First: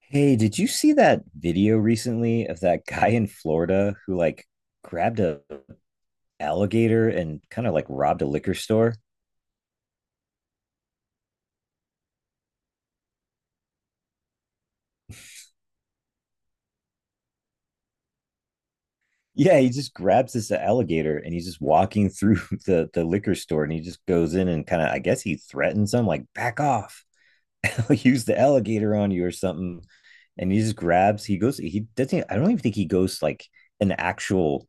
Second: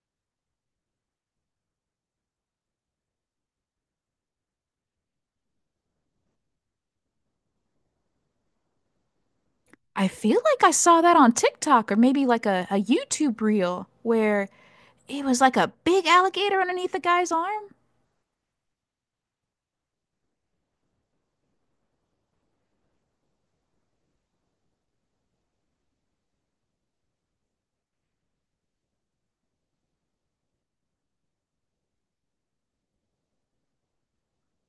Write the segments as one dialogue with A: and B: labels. A: Hey, did you see that video recently of that guy in Florida who like grabbed a alligator and kind of like robbed a liquor store?
B: I feel like I saw that on TikTok or maybe like a YouTube reel where it was like a big alligator underneath the guy's arm.
A: Yeah, he just grabs this alligator and he's just walking through the liquor store and he just goes in and kind of I guess he threatens them like back off. use the alligator on you or something. And he just grabs, he goes, he doesn't, I don't even think he goes like an actual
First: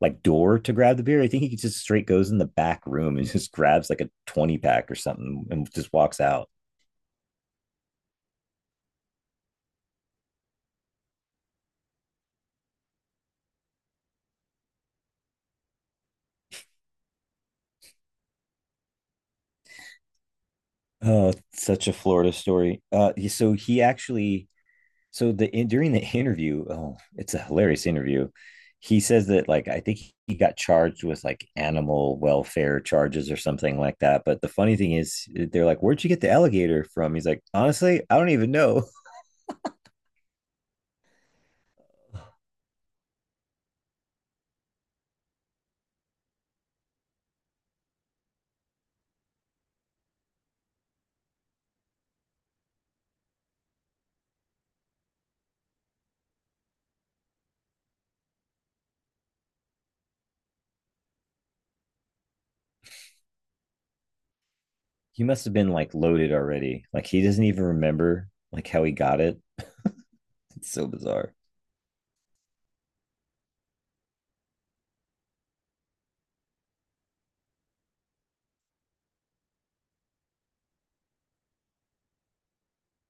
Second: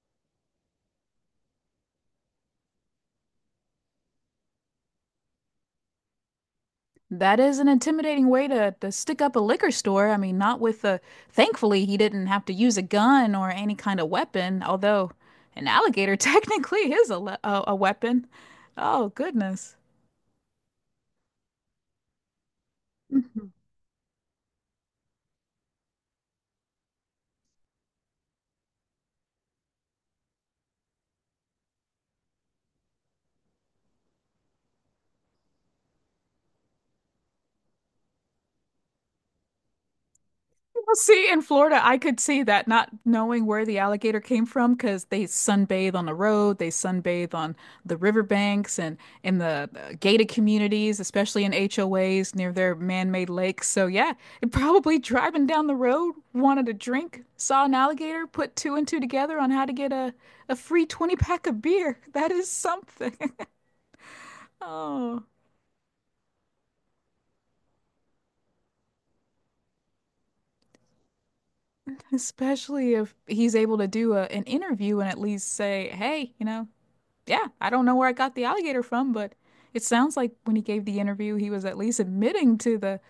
A: like door to grab the beer. I think he just straight goes in the back room and just grabs like a 20 pack or something and just walks out.
B: That is an intimidating way to stick up a liquor store. I mean, not with a, thankfully, he didn't have to use a gun or any kind of weapon, although an alligator technically is a weapon. Oh, goodness.
A: Oh, such a Florida story. So he actually so the in, during the interview, oh, it's a hilarious interview. He says that like I think he got charged with like animal welfare charges or something like that. But the funny thing is, they're like, "Where'd you get the alligator from?" He's like, "Honestly, I don't even know.
B: Well, see, in Florida, I could see that not knowing where the alligator came from because they sunbathe on the road, they sunbathe on the riverbanks and in the gated communities, especially in HOAs near their man-made lakes. So yeah, it probably driving down the road, wanted a drink, saw an alligator, put two and two together on how to get a free 20 pack of beer. That is something. Oh,
A: He must have been like loaded already. Like he doesn't even remember like how he got it. It's so bizarre."
B: especially if he's able to do an interview and at least say, hey, you know, yeah, I don't know where I got the alligator from, but it sounds like when he gave the interview, he was at least admitting to the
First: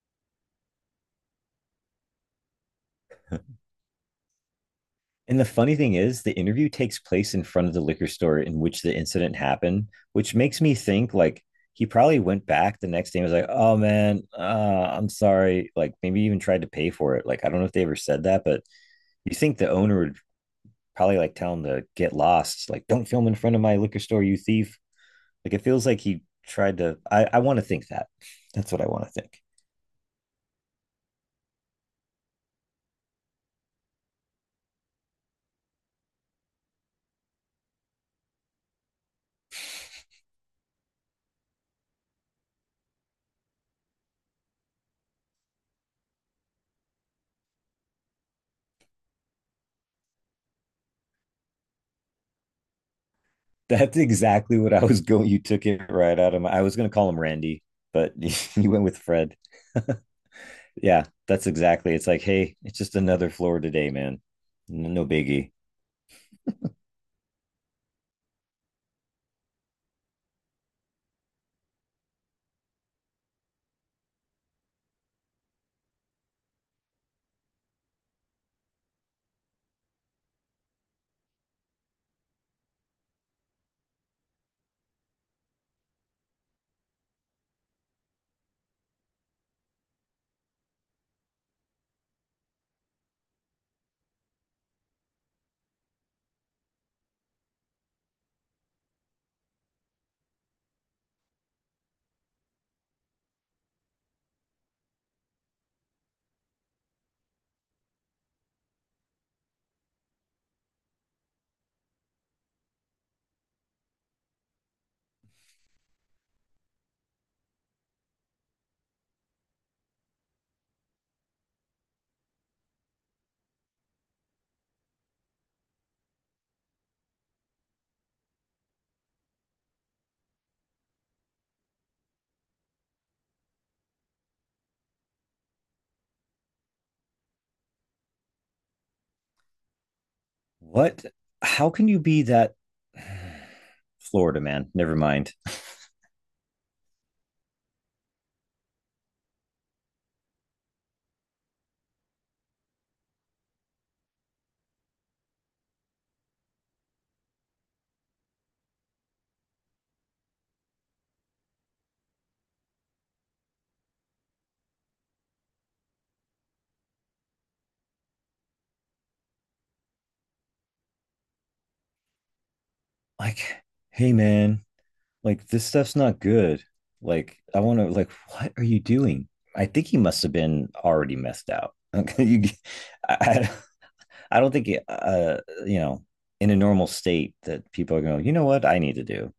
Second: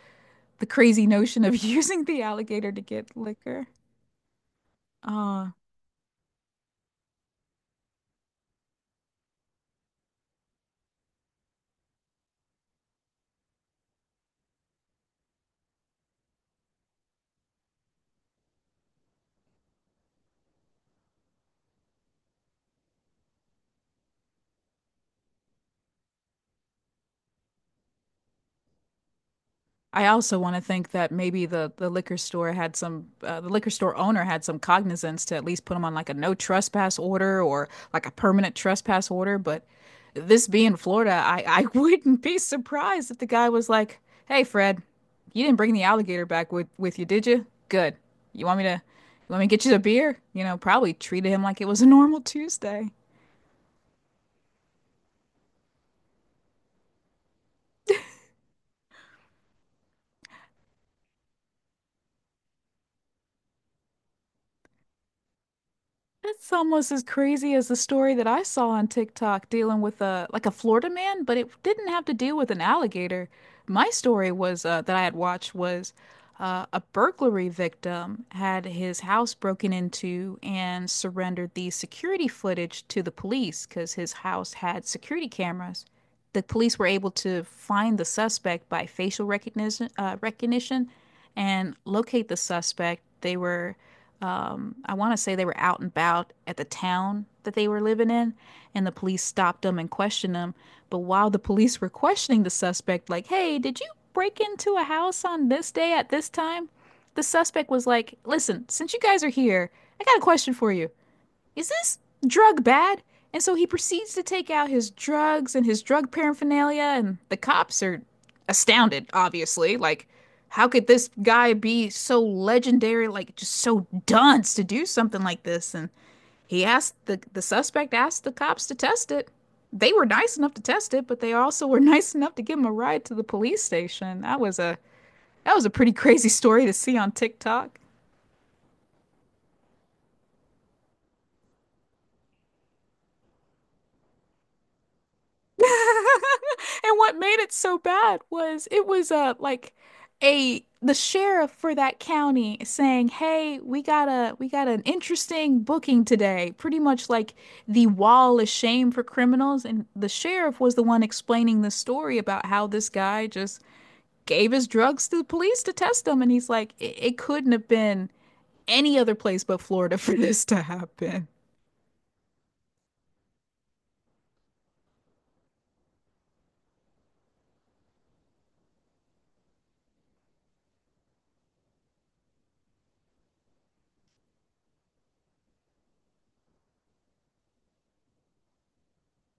B: the crazy notion of using the alligator to get liquor.
A: And the
B: Uh,
A: funny thing is, the interview takes place in front of the liquor store in which the incident happened, which makes me think like he probably went back the next day and was like, "Oh man, I'm sorry." Like maybe even tried to pay for it. Like I don't know if they ever said that, but you think the owner would probably like tell him to get lost, like don't film in front of my liquor store, you thief. Like it feels like he tried to. I want to think that. That's what I want to think.
B: I also want to think that maybe the liquor store had some the liquor store owner had some cognizance to at least put him on like a no trespass order or like a permanent trespass order. But this being Florida, I wouldn't be surprised if the guy was like, "Hey, Fred, you didn't bring the alligator back with you, did you? Good. You want me to get you a beer? You know, probably treated him like it was a normal Tuesday."
A: That's exactly what I was going. You took it right out of my. I was going to call him Randy, but you went with Fred. Yeah, that's exactly. It's like, hey, it's just another floor today, man. No biggie.
B: That's almost as crazy as the story that I saw on TikTok dealing with a like a Florida man, but it didn't have to deal with an alligator. My story was that I had watched was a burglary victim had his house broken into and surrendered the security footage to the police because his house had security cameras. The police were able to find the suspect by facial recognition, recognition and locate the suspect. They were I want to say they were out and about at the town that they were living in, and the police stopped them and questioned them. But while the police were questioning the suspect, like, hey, did you break into a house on this day at this time? The suspect was like, listen, since you guys are here, I got a question for you, is this drug bad? And so he proceeds to take out his drugs and his drug paraphernalia, and the cops are astounded, obviously. Like, how could this guy be so legendary, like just so dunce to do something like this? And he asked the suspect asked the cops to test it. They were nice enough to test it, but they also were nice enough to give him a ride to the police station. That was a pretty crazy story to see on TikTok.
A: What? How can you be that Florida man? Never mind.
B: And what made it so bad was it was like a the sheriff for that county saying, "Hey, we got an interesting booking today." Pretty much like the wall of shame for criminals, and the sheriff was the one explaining the story about how this guy just gave his drugs to the police to test them, and he's like, "It couldn't have been any other place but Florida for this to happen."
A: Like, hey, man, like this stuff's not good. Like, I want to, like, what are you doing? I think he must have been already messed out. Okay, you, I, I- I don't think, you know, in a normal state that people are going, you know what, I need to do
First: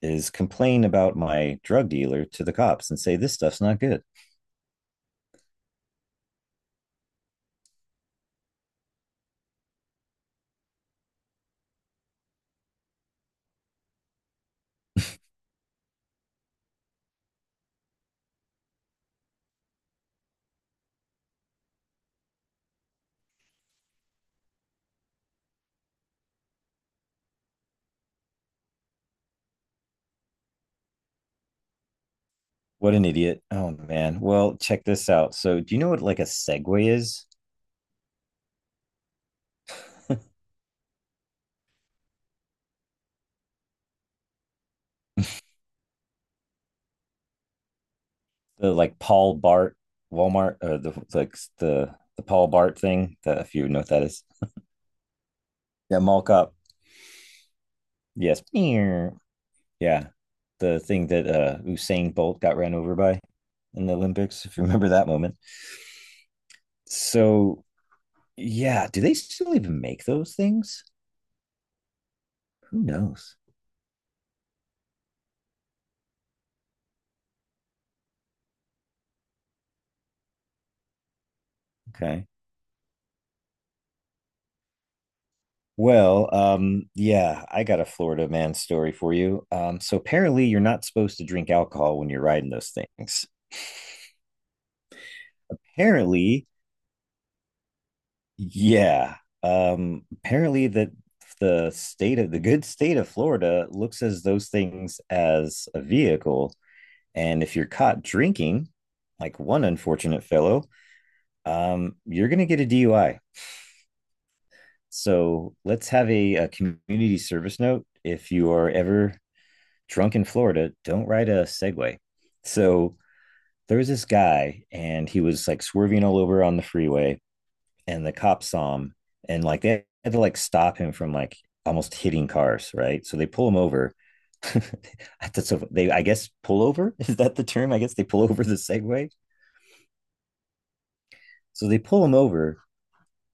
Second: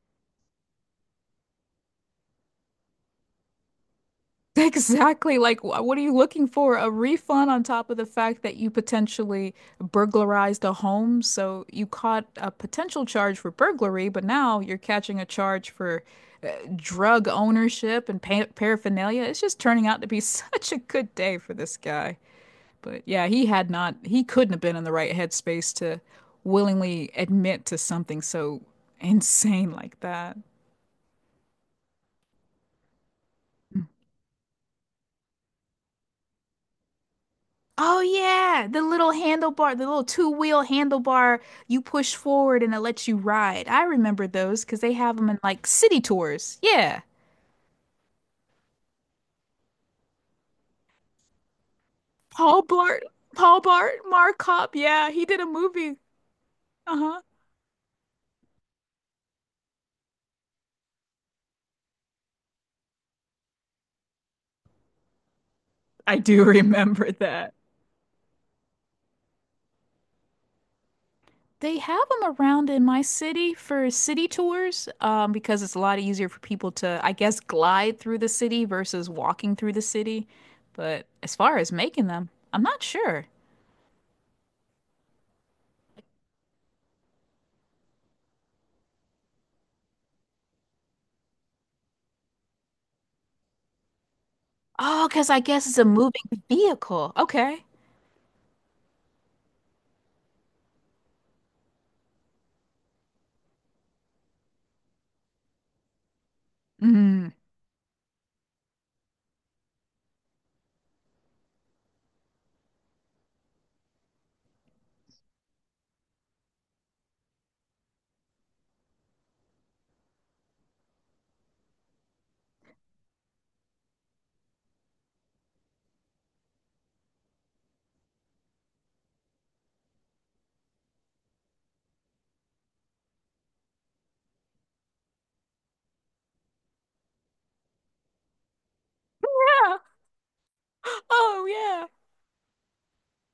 A: is complain about my drug dealer to the cops and say this stuff's not good.
B: Exactly. Like, what are you looking for? A refund on top of the fact that you potentially burglarized a home. So you caught a potential charge for burglary, but now you're catching a charge for drug ownership and pa paraphernalia. It's just turning out to be such a good day for this guy. But yeah, he had not, he couldn't have been in the right headspace to willingly admit to something so insane like that.
A: What an idiot. Oh man. Well, check this out. So, do you know what like a Segway is?
B: Oh yeah, the little handlebar, the little two-wheel handlebar you push forward and it lets you ride. I remember those because they have them in like city tours. Yeah.
A: The like Paul Bart Walmart or the like the Paul
B: Paul
A: Bart
B: Blart,
A: thing that if
B: Paul
A: you know what
B: Blart,
A: that is.
B: Mark Cop. Yeah, he did a movie.
A: Yeah, mall cop.
B: Uh-huh.
A: Yes. Meow. Yeah. The thing that Usain Bolt got ran over by in the Olympics, if you remember that moment.
B: I do remember that.
A: So, yeah, do they still even make those things?
B: They have them around
A: Who
B: in my
A: knows?
B: city for city tours, because it's a lot easier for people to, I guess, glide through the city versus walking through the city. But as far as making
A: Okay.
B: them, I'm not sure.
A: Well, yeah, I got a Florida man story for you. So apparently you're not supposed to drink alcohol when you're riding those things.
B: Oh, because I guess it's a moving
A: Apparently,
B: vehicle. Okay.
A: yeah. Apparently that the good state of Florida looks as those things as a vehicle,
B: Mm.
A: and if you're caught drinking, like one unfortunate fellow, you're gonna get a DUI. So let's have a community service note if you are ever drunk in Florida, don't ride a Segway. So there was this guy and he was like swerving all over on the freeway and the cops saw him and like they had to like stop him from like almost hitting cars, right? So they pull him over. That's so they I guess pull over is that the term? I guess they pull over the Segway.
B: Yeah. Oh,
A: So they
B: yeah.
A: pull him over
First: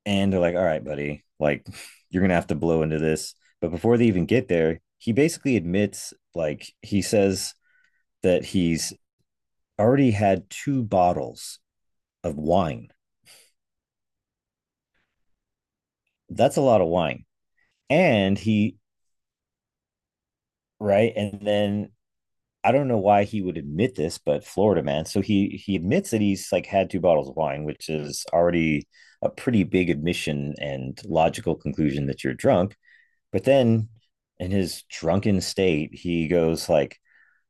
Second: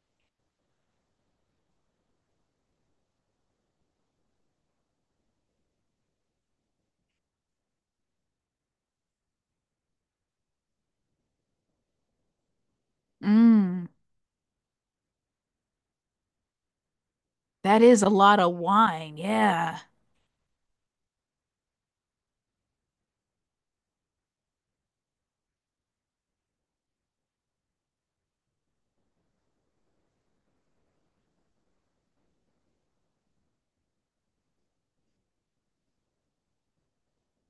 A: and they're like, "All right, buddy, like you're gonna have to blow into this." But before they even get there, he basically admits, like he says that he's already had two bottles of wine.
B: Mm.
A: That's a lot of wine.
B: That is a
A: And
B: lot of
A: he,
B: wine. Yeah.
A: right? And then I don't know why he would admit this, but Florida man. So he admits that he's like had two bottles of wine, which is already a pretty big admission and logical conclusion that you're drunk. But then in his drunken state, he goes like,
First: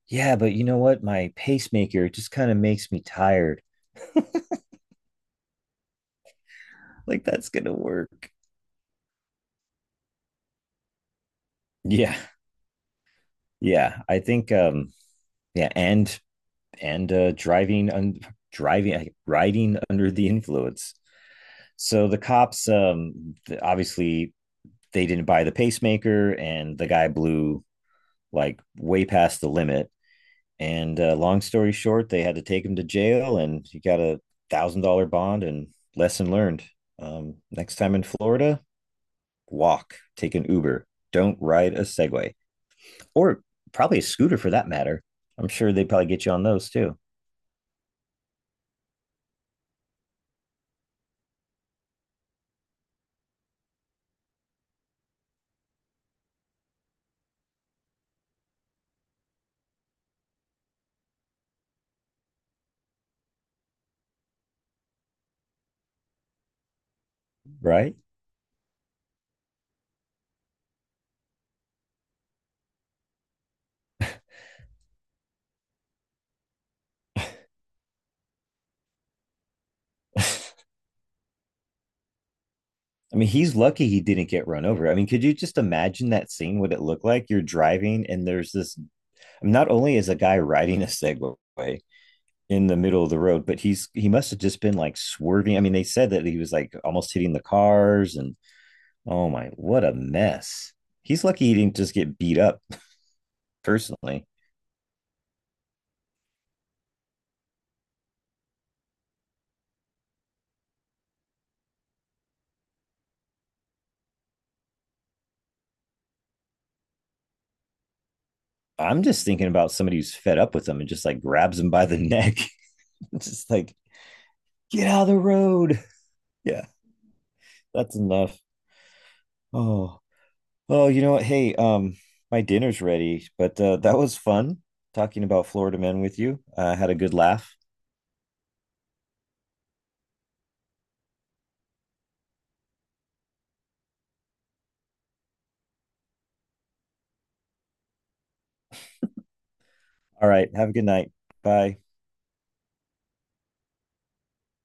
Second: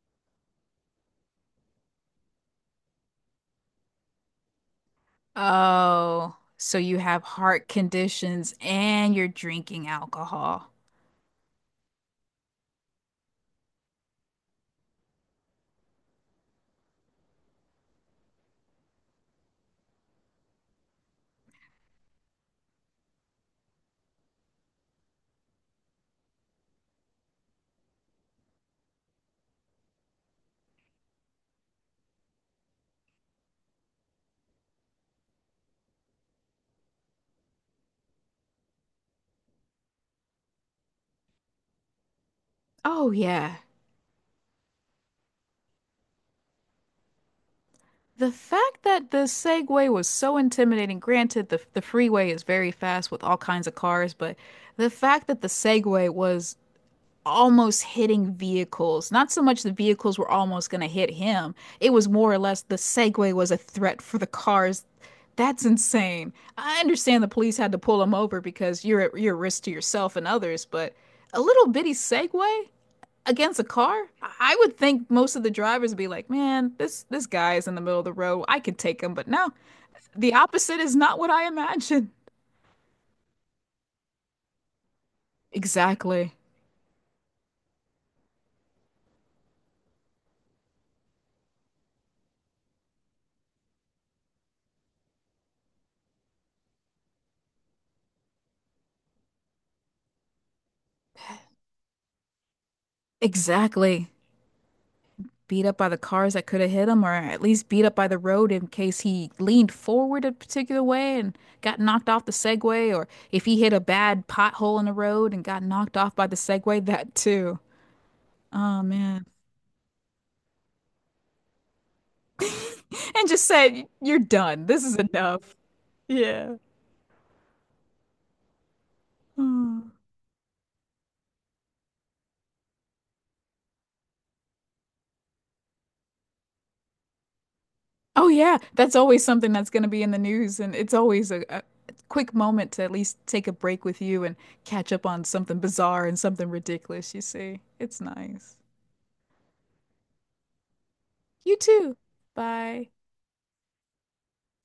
A: "Yeah, but you know what? My pacemaker just kind of makes me tired.
B: Oh, so you have
A: Like that's going
B: heart
A: to work."
B: conditions and you're drinking alcohol.
A: Yeah. Yeah, I think yeah, and driving un- driving riding under the influence. So the cops, obviously, they didn't buy the pacemaker, and the guy blew like way past the limit. And long story short, they had to take him to jail, and he got $1,000 bond. And lesson learned: next time in Florida, walk, take an Uber, don't ride a Segway
B: Oh,
A: or
B: yeah.
A: probably a scooter for that matter. I'm sure they probably get you on those too,
B: The fact that the Segway was so intimidating, granted, the freeway is very fast with all kinds of cars, but the fact that the Segway was almost hitting vehicles. Not so much the vehicles were almost going to hit him. It was more or less the Segway was a threat for the cars. That's insane. I understand the police had to
A: right?
B: pull him over because you're at your risk to yourself and others, but a little bitty Segway against a car? I would think most of the drivers would be like, "Man, this guy is in the middle of the road. I could take him." But no, the opposite is not what I imagined.
A: I mean, he's lucky he didn't get run over. I mean, could you just imagine that
B: Exactly.
A: scene? What it looked like? You're driving, and there's this. I mean, not only is a guy riding a Segway in the middle of the road, but he must have just been like swerving. I mean, they said that he was like almost hitting the cars, and oh my, what a mess! He's lucky he didn't just get beat up
B: Exactly.
A: personally.
B: Beat up by the cars that could have hit him, or at least beat up by the road in case he leaned forward a particular way and got knocked off the Segway, or if he hit a bad pothole in the road and got knocked off by the Segway, that too. Oh
A: I'm just
B: man.
A: thinking about somebody who's fed up with him and just like grabs him by the neck,
B: And just
A: just like
B: said, you're done. This
A: get
B: is
A: out of the
B: enough.
A: road.
B: Yeah.
A: Yeah, that's enough.
B: Mm.
A: Oh. Oh, you know what? Hey, my dinner's ready, but that was fun talking about Florida men with you. I had a good laugh.
B: Oh yeah, that's always something that's going to be in the news, and it's always a quick moment to at least take a break with you and catch up on something bizarre and something ridiculous, you see. It's nice.
A: All right, have a good night.
B: You
A: Bye.
B: too. Bye.